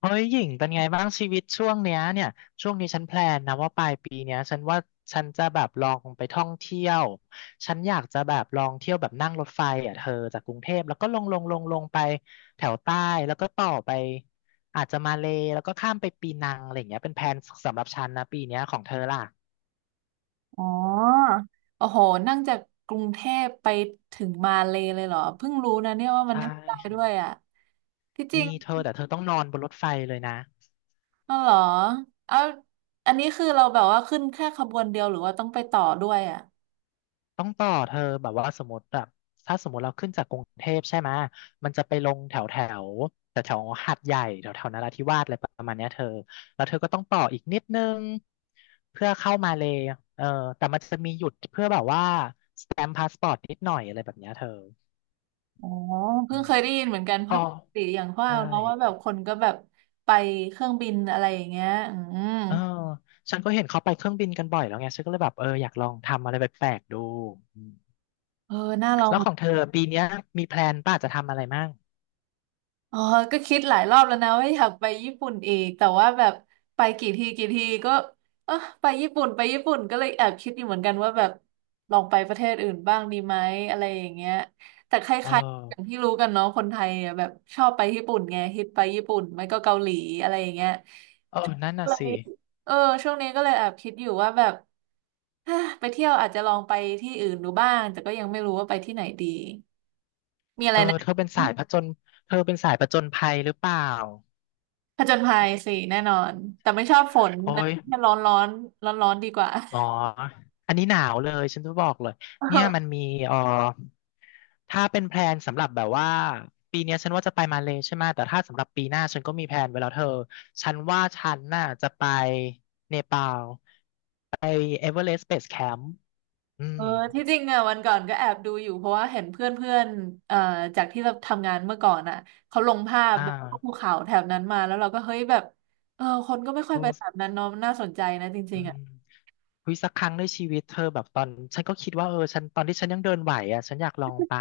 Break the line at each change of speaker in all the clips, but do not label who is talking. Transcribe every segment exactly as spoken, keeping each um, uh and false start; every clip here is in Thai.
เฮ้ยหญิงเป็นไงบ้างชีวิตช่วงเนี้ยเนี่ยช่วงนี้ฉันแพลนนะว่าปลายปีเนี้ยฉันว่าฉันจะแบบลองไปท่องเที่ยวฉันอยากจะแบบลองเที่ยวแบบนั่งรถไฟอ่ะเธอจากกรุงเทพแล้วก็ลงลงลงลงไปแถวใต้แล้วก็ต่อไปอาจจะมาเลย์แล้วก็ข้ามไปปีนังอะไรอย่างเงี้ยเป็นแพลนสำหรับฉันนะปีเนี้ยของเธอล่ะ
อ๋อโอ้โหนั่งจากกรุงเทพไปถึงมาเลยเลยเหรอเพิ่งรู้นะเนี่ยว่า
ใช
มันทำได้
่
ด้วยอ่ะที่จ
มี
ริง
เธอแต่เธอต้องนอนบนรถไฟเลยนะ
อ๋อเหรอเอาอันนี้คือเราแบบว่าขึ้นแค่ขบวนเดียวหรือว่าต้องไปต่อด้วยอ่ะ
ต้องต่อเธอแบบว่าสมมติแบบถ้าสมมติเราขึ้นจากกรุงเทพใช่ไหมยมันจะไปลงแถวแถวแต่แถวๆหาดใหญ่แถวแถวนราธิวาสอะไรประมาณเนี้ยเธอแล้วเธอก็ต้องต่ออีกนิดนึงเพื่อเข้ามาเลยเออแต่มันจะมีหยุดเพื่อแบบว่าสแตมพาสปอร์ตนิดหน่อยอะไรแบบเนี้ยเธอ
อ๋อ
อื
เพิ่ง
ม
เคยได้ยินเหมือนกันเพ
อ๋อ
ราะปกติอย่างว่า
ใช่
เนาะว่าแบบคนก็แบบไปเครื่องบินอะไรอย่างเงี้ยอืม
เออฉันก็เห็นเขาไปเครื่องบินกันบ่อยแล้วไงฉันก็เลยแบบเอออยากลองทำอะไรแปลกๆดูอืม
เออน่าลอง
แล้ว
เหมื
ข
อ
อ
น
งเธอปีเนี้ยมีแพลนป่ะจะทำอะไรมั่ง
อ๋อก็คิดหลายรอบแล้วนะว่าอยากไปญี่ปุ่นอีกแต่ว่าแบบไปกี่ทีกี่ทีก็เออไปญี่ปุ่นไปญี่ปุ่นก็เลยแอบคิดอยู่เหมือนกันว่าแบบลองไปประเทศอื่นบ้างดีไหมอะไรอย่างเงี้ยแต่ค
เอ
ล้ายๆอย่าง
อ
ที่รู้กันเนาะคนไทยอะแบบชอบไปญี่ปุ่นไงฮิตไปญี่ปุ่นไม่ก็เกาหลีอะไรอย่างเงี้ย
เออนั่น
ก็
น่ะ
เล
สิ
ยเออช่วงนี้ก็เลยแอบคิดอยู่ว่าแบบ ฮะไปเที่ยวอาจจะลองไปที่อื่นดูบ้างแต่ก็ยังไม่รู้ว่าไปที่ไหนดีมีอะ
เอ
ไร
อ
นะ
เธอเป็นสายผจญเธอเป็นสายผจญภัยหรือเปล่า
ผจญภัยสิแน่นอนแต่ไม่ชอบฝน
โอ้
นะ
ย
แค่ร้อนร้อนร้อนร้อนๆดีกว่า
อ๋ออันนี้หนาวเลยฉันจะบอกเลยเนี่ยมัน
เออ
มีเออถ้าเป็นแพลนสำหรับแบบว่าปีเนี้ยฉันว่าจะไปมาเลใช่ไหมแต่ถ้าสำหรับปีหน้าฉันก็มีแพลนไว้แล้วเธอฉันว่าฉันน่ะจะไปเนปาลไปเอเวอเรสต์เบสแคมป์อื
เอ
ม
อที่จริงอ่ะวันก่อนก็แอบดูอยู่เพราะว่าเห็นเพื่อนเพื่อนเอ่อจากที่เราทำงานเมื่อก่อนอ่ะเขาลงภาพ
อ่
แบบพวกภู
า
เขาแถบนั้นมาแล้วเราก็เฮ้ยแบบเออคนก็ไม่ค่อยไปแถบ
โอ้
นั้นเนาะน่าสนใจนะจ
อื
ริงๆ
ม
อ่ะ
วิสักครั้งในชีวิตเธอแบบตอนฉันก็คิดว่าเออฉันตอนที่ฉันยังเดินไหวอ่ะฉันอยากลองไป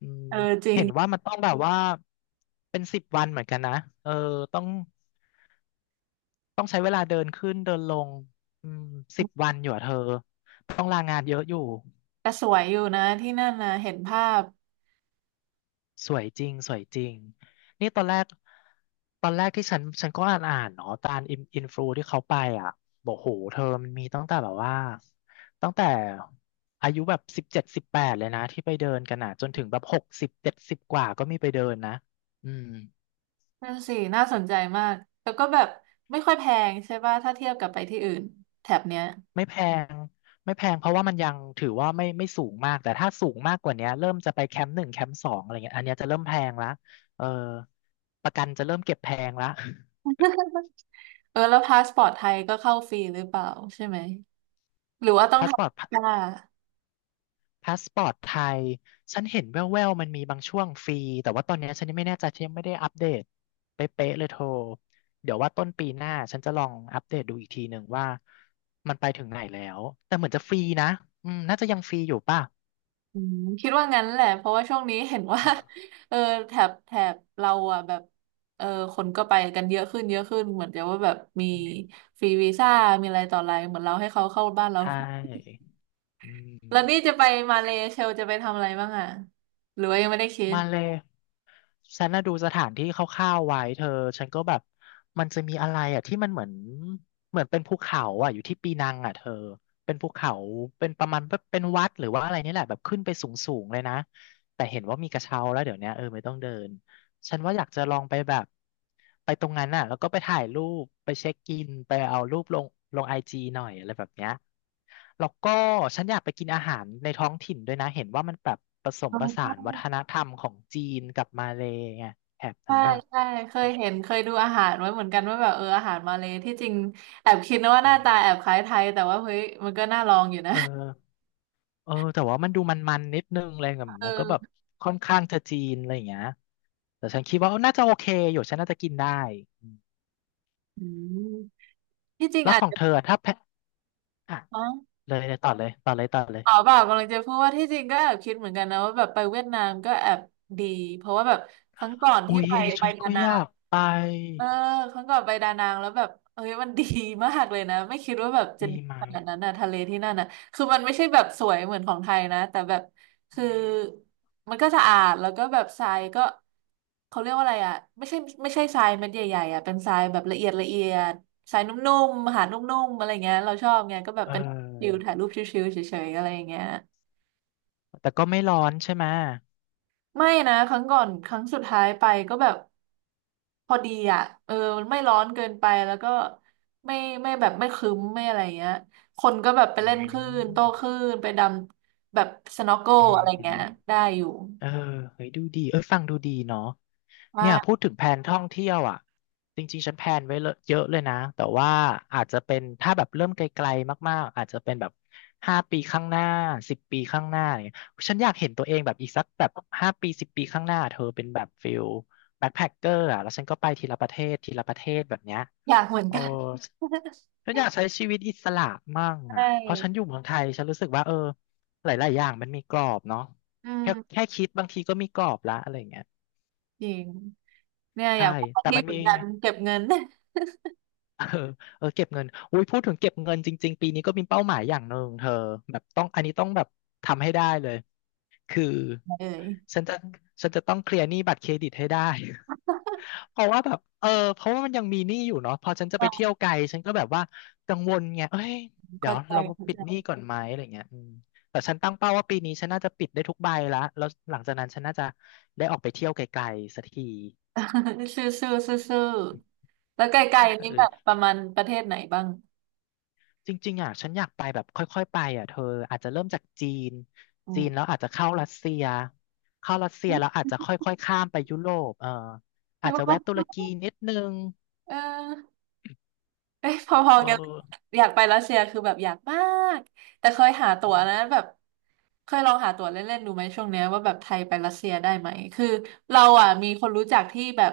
อืม
เออจริง
เห็นว่ามันต้องแบบว่าเป็นสิบวันเหมือนกันนะเออต้องต้องใช้เวลาเดินขึ้นเดินลงอืมสิบวันอยู่อะเธอต้องลางานเยอะอยู่
แต่สวยอยู่นะที่นั่นนะเห็นภาพ
สวยจริงสวยจริงนี่ตอนแรกตอนแรกที่ฉันฉันก็อ่านอ่านเนาะตามอินอินฟลูที่เขาไปอ่ะบอกโหเธอมันมีตั้งแต่แบบว่าตั้งแต่อายุแบบสิบเจ็ดสิบแปดเลยนะที่ไปเดินกันอ่ะจนถึงแบบหกสิบเจ็ดสิบกว่าก็มีไปเดินนะอืม
นั่นสิน่าสนใจมากแล้วก็แบบไม่ค่อยแพงใช่ป่ะถ้าเทียบกับไปที่อื่นแถบเนี้ย
ไม่แพงไม่แพงเพราะว่ามันยังถือว่าไม่ไม่สูงมากแต่ถ้าสูงมากกว่าเนี้ยเริ่มจะไปแคมป์หนึ่งแคมป์สองอะไรเงี้ยอันเนี้ยจะเริ่มแพงละเออประกันจะเริ่มเก็บแพงละ
เออแล้วพาสปอร์ตไทยก็เข้าฟรีหรือเปล่าใช่ไหมหรือว่า ต้อง
พา
ท
สปอร์
ำ
ต
วีซ่า
พาสปอร์ตไทย ฉันเห็นแว่วๆมันมีบางช่วงฟรีแต่ว่าตอนเนี้ยฉันยังไม่แน่ใจฉันยังไม่ได้อัปเดตเป๊ะๆเลยโทร เดี๋ยวว่าต้นปีหน้าฉันจะลองอัปเดตดูอีกทีหนึ่งว่ามันไปถึงไหนแล้ว แต่เหมือนจะฟรีนะอืมน่าจะยังฟรีอยู่ป่ะ
คิดว่างั้นแหละเพราะว่าช่วงนี้เห็นว่า
เออ
เออแถบแถบเราอ่ะแบบเออคนก็ไปกันเยอะขึ้นเยอะขึ้นเหมือนจะว่าแบบมีฟรีวีซ่ามีอะไรต่ออะไรเหมือนเราให้เขาเข้าบ้านเรา
ใช่อื
แล้วนี่
ม
จะไปมาเลเซียจะไปทำอะไรบ้างอ่ะหรือว่ายังไม่ได้คิด
มาเลย ฉันน่ะดูสถานที่คร่าวๆไว้เธอฉันก็แบบมันจะมีอะไรอ่ะที่มันเหมือนเหมือนเป็นภูเขาอ่ะอยู่ที่ปีนังอ่ะเธอเป็นภูเขาเป็นประมาณแบบเป็นวัดหรือว่าอะไรนี่แหละแบบขึ้นไปสูงๆเลยนะแต่เห็นว่ามีกระเช้าแล้วเดี๋ยวเนี้ยเออไม่ต้องเดิน ฉันว่าอยากจะลองไปแบบไปตรงนั้นน่ะแล้วก็ไปถ่ายรูปไปเช็คอินไปเอารูปลงลงไอจีหน่อยอะไรแบบเนี้ยแล้วก็ฉันอยากไปกินอาหารในท้องถิ่นด้วยนะเห็นว่ามันแบบผสม
อ๋
ผสา
อ
นวัฒนธรรมของจีนกับมาเลย์ไงแถบนั้
ใช่
นน่ะ
ใช่ใช่เค
ฉั
ย
น
เห็นเคยดูอาหารไว้เหมือนกันว่าแบบเอออาหารมาเลยที่จริงแอบคิดนะว่าหน้า
อื
ตาแอ
ม
บคล้ายไทยแต่ว่าเฮ้ยมันก็น่าลองอยู่นะ
เออเออแต่ว่ามันดูมันๆนิดนึงเลยแบบ
เ
มันก็แบบ
ออ
ค่อนข้างจะจีนอะไรอย่างเงี้ยแต่ฉันคิดว่าเออน่าจะโอเคอยู่ฉันน่าจะกินได้อืม
อืมที่จริง
แล้ว
อา
ข
จ
อง
จะ
เธอถ้าแพะอ่ะ
อ๋อ
เลยเลยต่อเลยต่อเลยต่อเลย
อ๋อเปล่ากำลังจะพูดว่าที่จริงก็แอบคิดเหมือนกันนะว่าแบบไปเวียดนามก็แอบดีเพราะว่าแบบครั้งก่อน
อุ๊
ที่
ย
ไป
อันนี้
ไป
ฉันก็
นานา
อยากไป
เออครั้งก่อนไปดานังแล้วแบบเอ้ยมันดีมากเลยนะไม่คิดว่าแบบจะ
ดี
ดี
ไหม
ขนาดนั้นนะทะเลที่นั่นนะคือมันไม่ใช่แบบสวยเหมือนของไทยนะแต่แบบ
อื
คือ
ม
มันก็สะอาดแล้วก็แบบทรายก็เขาเรียกว่าอะไรอ่ะไม่ใช่ไม่ใช่ทรายเม็ดใหญ่ๆอ่ะเป็นทรายแบบละเอียดละเอียดทรายนุ่มๆหาดนุ่มๆอะไรเงี้ยเราชอบไงก็แบบ
เ
เป็นวิล
ออ
ถ่ายรูปชิลๆเฉยๆอะไรอย่างเงี้ย
แต่ก็ไม่ร้อนใช่ไหม
ไม่นะครั้งก่อนครั้งสุดท้ายไปก็แบบ พอดีอ่ะเออมันไม่ร้อนเกินไปแล้วก็ไม่ไม่แบบไม่ครึ้มไม่อะไรเงี้ยคนก็แบบไป
อื
เล่นคลื่น
ม
โต้คลื่นไปดำแบบสน็อกเกิล
อื
อะไรเงี้
ม
ยได้อยู่
เออเฮ้ยดูดีเอ้ยฟังดูดีเนาะเนี่ยพู
ว่า
ดถึงแผนท่องเที่ยวอ่ะจริงๆฉันแพลนไว้เลอะเยอะเลยนะ แต่ว่าอาจจะเป็นถ้าแบบเริ่มไกลๆมากๆ อาจจะเป็นแบบห้าปีข้างหน้าสิบปีข้างหน้าเนี่ยฉันอยากเห็นตัวเองแบบอีกสักแบบห้าปีสิบปีข้างหน้าเธอเป็นแบบฟิลแบ็คแพคเกอร์อ่ะแล้วฉันก็ไปทีละประเทศทีละประเทศแบบเนี้ย
อยากเหมือน
โอ้
กัน
ฉันอยากใช้ชีวิตอิสระมั่ง
ใช
อ่ะเพราะฉันอยู่
่
เมืองไทยฉันรู้สึกว่าเออหลายๆอย่างมันมีกรอบเนาะ
อื
แค่แค่
ม
คิดบางทีก็มีกรอบละอะไรอย่างเงี้ย
จริงเนี่ยอ
ใช่
ยากไป
แต่
ที่
มัน
เหมื
มี
อนกันเก็บเงิน
เออเออเก็บเงินอุ้ยพูดถึงเก็บเงินจริงๆปีนี้ก็มีเป้าหมายอย่างหนึ่งเธอแบบต้องอันนี้ต้องแบบทำให้ได้เลยคือ
เอ้ย
ฉันจะฉันจะต้องเคลียร์หนี้บัตรเครดิตให้ได้ เพราะว่าแบบเออเพราะว่ามันยังมีหนี้อยู่เนาะพอฉันจะไป
อ่า
เที่ยวไกลฉันก็แบบว่ากังวลไงเอ้ยเดี๋ย
เข้า
ว
ใจ
เรา
เข้า
ปิ
ใจ
ดหนี้ก่อนไหมอะไรเงี้ยอืมแต่ฉันตั้งเป้าว่าปีนี้ฉันน่าจะปิดได้ทุกใบละแล้วหลังจากนั้นฉันน่าจะได้ออกไปเที่ยวไกลๆสักที
ซื่อซื่อซื่อซื่อแล้วไกลๆนี้แบบ
เออ
ประมาณประเทศไหนบ้าง
จริงๆอ่ะฉันอยากไปแบบค่อยๆ ไปอ่ะเธออาจจะเริ่มจากจีน
อื
จีนแล้ว
ม
อาจจะเข้ารัสเซียเข้ารัสเซียแล้วอาจจะค่อยๆ ข้ามไปยุโรปเออ
ใช่
อาจจะแวะ
ปะ
ตุรกีนิดนึง
เออ เอ้ยพอ
เอ
ๆกันเลย
อ
อยากไปรัสเซียคือแบบอยากมากแต่เคยหาตั๋วนะแบบเคยลองหาตั๋วเล่นๆดูไหมช่วงเนี้ยว่าแบบไทยไปรัสเซียได้ไหมคือเราอ่ะมีคนรู้จักที่แบบ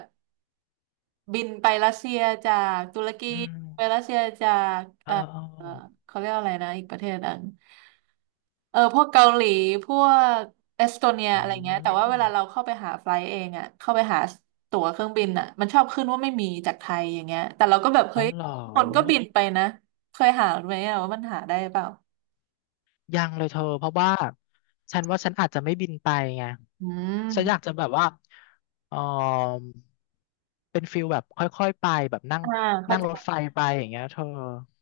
บินไปรัสเซียจากตุรกี
อืม
ไปรัสเซียจาก
เอ
เอ่
อ
อ
เอ
เอ่อ
อ
เขาเรียกอะไรนะอีกประเทศหนึงเออพวกเกาหลีพวกเอสโตเนีย
อื
อะไรเงี้ยแต่ว่าเวลาเรา
ม
เข้าไปหาไฟล์เองอ่ะเข้าไปหาตั๋วเครื่องบินอ่ะมันชอบขึ้นว่าไม่มีจากไทยอย่างเงี้ยแต่เราก็แบบ
อ๋
เฮ้
อ
ย
เหรอ
คนก็บินไปนะเคยหาไหมอะว่ามันหาได้เปล่า
ยังเลยเธอเพราะว่าฉันว่าฉันอาจจะไม่บินไปไง
อื
ฉันอยาก
ม
จะแบบว่าเออเป็นฟิลแบบค่อยๆไปแบบนั่ง
อ่าเข้า
นั่ง
ใจ
รถไฟไปอย่างเงี้ยเธอ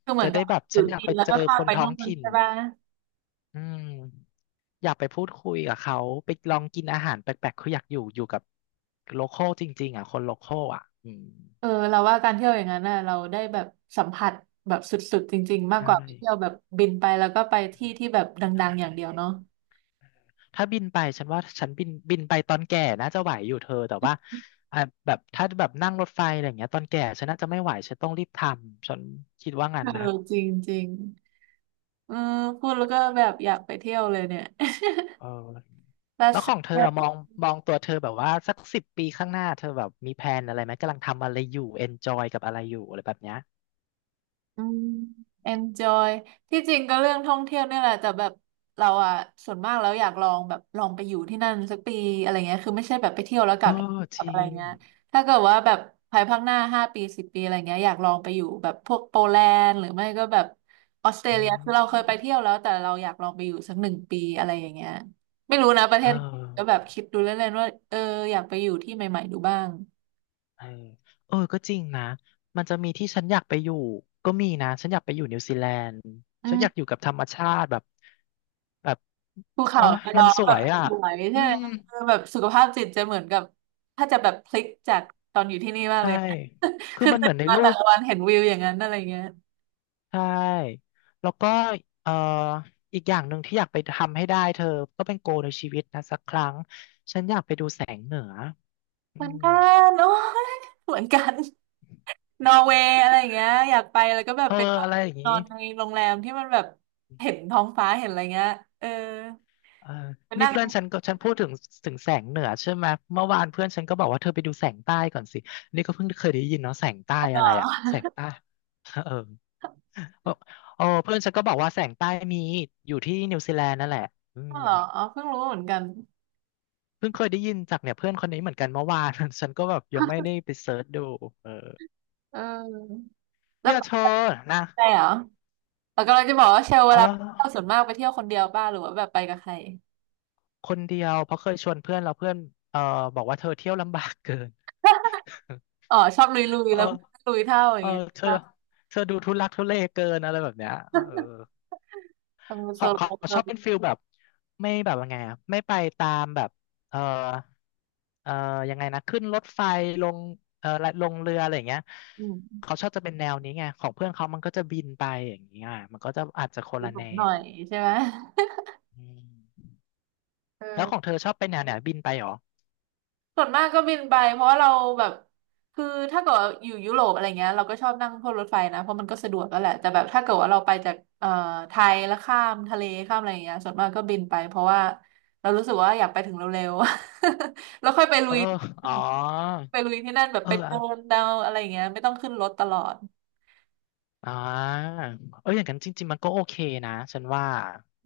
คือเหมื
จะ
อน
ได้
กับ
แบบ
อ
ฉั
ยู่
นอยาก
จี
ไป
นแล้ว
เจอ
ก็ข้า
ค
ม
น
ไป
ท้อ
นู่
ง
น
ถิ่น
ใช่ป่ะ
อืมอยากไปพูดคุยกับเขาไปลองกินอาหารแปลกๆคืออยากอยู่อยู่กับโลคอลจริงๆอ่ะคนโลคอลอ่ะอืม
เออเราว่าการเที่ยวอย่างนั้นน่ะเราได้แบบสัมผัสแบบสุดๆจริงๆมาก
ใช่
กว่าไปเที่ยวแบบบินไปแล้วก็ไปที่ที่แบบ
ใช
ดังๆอย่างเดียว
่
เนาะ
ถ้าบินไปฉันว่าฉันบินบินไปตอนแก่น่าจะไหวอยู่เธอแต่ว่าอ่ะแบบถ้าแบบนั่งรถไฟอะไรอย่างเงี้ยตอนแก่ฉันน่าจะไม่ไหวฉันต้องรีบทำฉันคิดว่างั้
เอ
น
อ
นะ
จริงๆเออพูดแล้วก็แบบอยากไปเที่ยวเลยเนี่ย
เออ
รัส
แล้ว
เซ
ของเธอ
ีย
อะมองมองตัวเธอแบบว่าสักสิบปีข้างหน้าเธอแบบมีแพลนอะไรไหมกำลังทำอะไรอยู่เอนจอยกับอะไรอยู่อะไรแบบเนี้ย
อืม enjoy ที่จริงก็เรื่องท่องเที่ยวเนี่ยแหละแต่แบบเราอ่ะส่วนมากแล้วอยากลองแบบลองไปอยู่ที่นั่นสักปีอะไรเงี้ยคือไม่ใช่แบบไปเที่ยวแล้วก
เออ
ลับ
จ
กับ
ริ
อะไร
ง
เงี้ยถ้าเกิดว่าแบบภายภาคหน้าห้าปีสิบปีอะไรเงี้ยอยากลองไปอยู่แบบพวกโปแลนด์หรือไม่ก็แบบออสเตร
อื
เลียคือเราเคยไป
ม
เที่ยวแล้วแต่เราอยากลองไปอยู่สักหนึ่งปีอะไรอย่างเงี้ยไม่รู้นะประเท
เออ
ศก็แบบคิดดูเล่นๆว่าเอออยากไปอยู่ที่ใหม่ๆดูบ้าง
เออเออก็จริงนะ มันจะมีที่ฉันอยากไปอยู่ ก็มีนะฉันอยากไปอยู่นิวซีแลนด์
อื
ฉันอยากอยู่กับธรรมชาติแบบแบบ
ภู
โอ้
เขา
ย
ไป
มั
ร้
น
อง
ส
แบ
ว
บ
ยอ่ะ
สวยใช่ไห
อื
ม
ม
คือแบบสุขภาพจิตจะเหมือนกับถ้าจะแบบพลิกจากตอนอยู่ที่นี่มาก
ใช่
เลย
คือ
คือ
มันเห
ตื่
มือ
น
นใน
มา
รู
แต่
ป
ละวันเห็นวิวอย่างนั้นอะไรเงี้ย
ใช่ แล้วก็เอ่ออีกอย่างหนึ่งที่อยากไปทำให้ได้เธอ ก็เป็นโกในชีวิตนะสักครั้ง ฉันอยากไปดูแสงเหนืออื
เหมือน
ม
กันโอ้ยเหมือนกันนอร์เวย์อะไรอย่างเงี้ยอยากไปแล้วก็แบบ
เออ
เป็น
อะไรอย่าง
น
นี้
อนในโรงแรมที่มันแบบเห็นท้องฟ้าเห็นอะไรเงี้ยเออ
เออ
ไป
นี่
นั่ง
เพื่อนฉันก็ฉันพูดถึงถึงแสงเหนือใช่ไหมเมื่อวานเพื่อนฉันก็บอกว่าเธอไปดูแสงใต้ก่อนสินี่ก็เพิ่งเคยได้ยินเนาะแสงใต้
เหร
อะไรอะ
อ
แสงใต้ เออโอ้เพื่อนฉันก็บอกว่าแสงใต้มีอยู่ที่นิวซีแลนด์นั่นแหละอืม
เหรอ อ๋อเพิ่งรู้เหมือนกัน
เพิ่งเคยได้ยินจากเนี่ยเพื่อนคนนี้เหมือนกันเมื่อวาน ฉันก็แบบยังไม่ได้ไปเซิร์ชดูเออ
เออแล้ว
เนี่ย
ไป
เธอ
กับ
นะ
ใครเหรอ เรากำลังจะบอกว่าเชลเว
อ๋
ลาไปเที่ยว
อ
ส่วนมากไปเที่ยวคนเดียวบ้างหรือว่าแบบไปกับใคร
คนเดียวเพราะเคยชวนเพื่อนแล้วเพื่อนเออบอกว่าเธอเที่ยวลำบากเกิน
อ๋อชอบลุยลุย
เออ
แล้ว ลุยเท่าอ
เอ
ย่าง
อ
เงี้ย
เธอ
ป่ะ
เธอดูทุลักทุเลเกินอะไรแบบเนี้ยเออ
ทำ
ข
โซ
องขอ
โล่
งช
เรา
อบเป็นฟิลแบบไม่แบบว่าไงอะไม่ไปตามแบบเออเออยังไงนะขึ้นรถไฟลงเออลงเรืออะไรอย่างเงี้ย
อื
เขา
ม
ชอบจะเป็นแนวนี้ไงของเพื่อนเขามันก็จะบินไปอย่างเงี้ยมันก็จะอาจจะคน
ดู
ละ
สู
แน
งหน่อ
ว
ยใช่ไหม
อืมแล้วของ
เออ
เธอชอบเป็นแนวไหนบินไปเหรอ
ส่วนมากก็บินไปเพราะว่าเราแบบคือถ้าเกิดว่าอยู่ยุโรปอะไรเงี้ยเราก็ชอบนั่งพวกรถไฟนะเพราะมันก็สะดวกแล้วแหละแต่แบบถ้าเกิดว่าเราไปจากเอ่อไทยแล้วข้ามทะเลข้ามอะไรเงี้ยส่วนมากก็บินไปเพราะว่าเรารู้สึกว่าอยากไปถึงเร็วๆ แล้วค่อยไปลุ
เออ
ย
อ๋อ
ไปลุยที่นั่นแบบ
เออ
ไปเดินเดาอะไรอย่างเงี้ยไม่ต้องขึ้นรถตลอด
อ่าเอออย่างนั้นจริงๆมันก็โอเคนะ ฉันว่า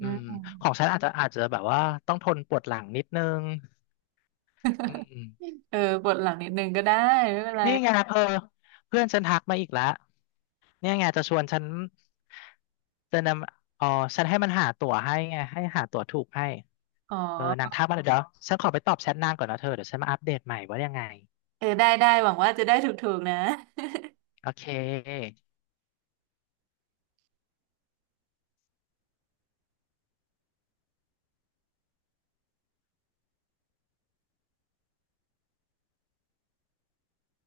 อื
ืมของ
ม
ฉันอาจจะอาจจะแบบว่าต้องทนปวดหลังนิดนึงอืม
เออปวดหลังนิดนึงก็ได้ไม่เป็นไร
นี่ไงเพอเพื่อนฉันทักมาอีกแล้วเนี่ยไงจะชวนฉันจะนำอ๋อฉันให้มันหาตั๋วให้ไงให้หาตั๋วถูกให้
อ๋
เออนาง
อ
ทักมาเดี๋ยวฉันขอไปตอบแชทนางก่อนนะเธอเดี๋ยวฉันมาอัปเดตใหม่ว่ายังไง
เออได้ได้หวังว่าจะได้ถูกๆนะ
โอเค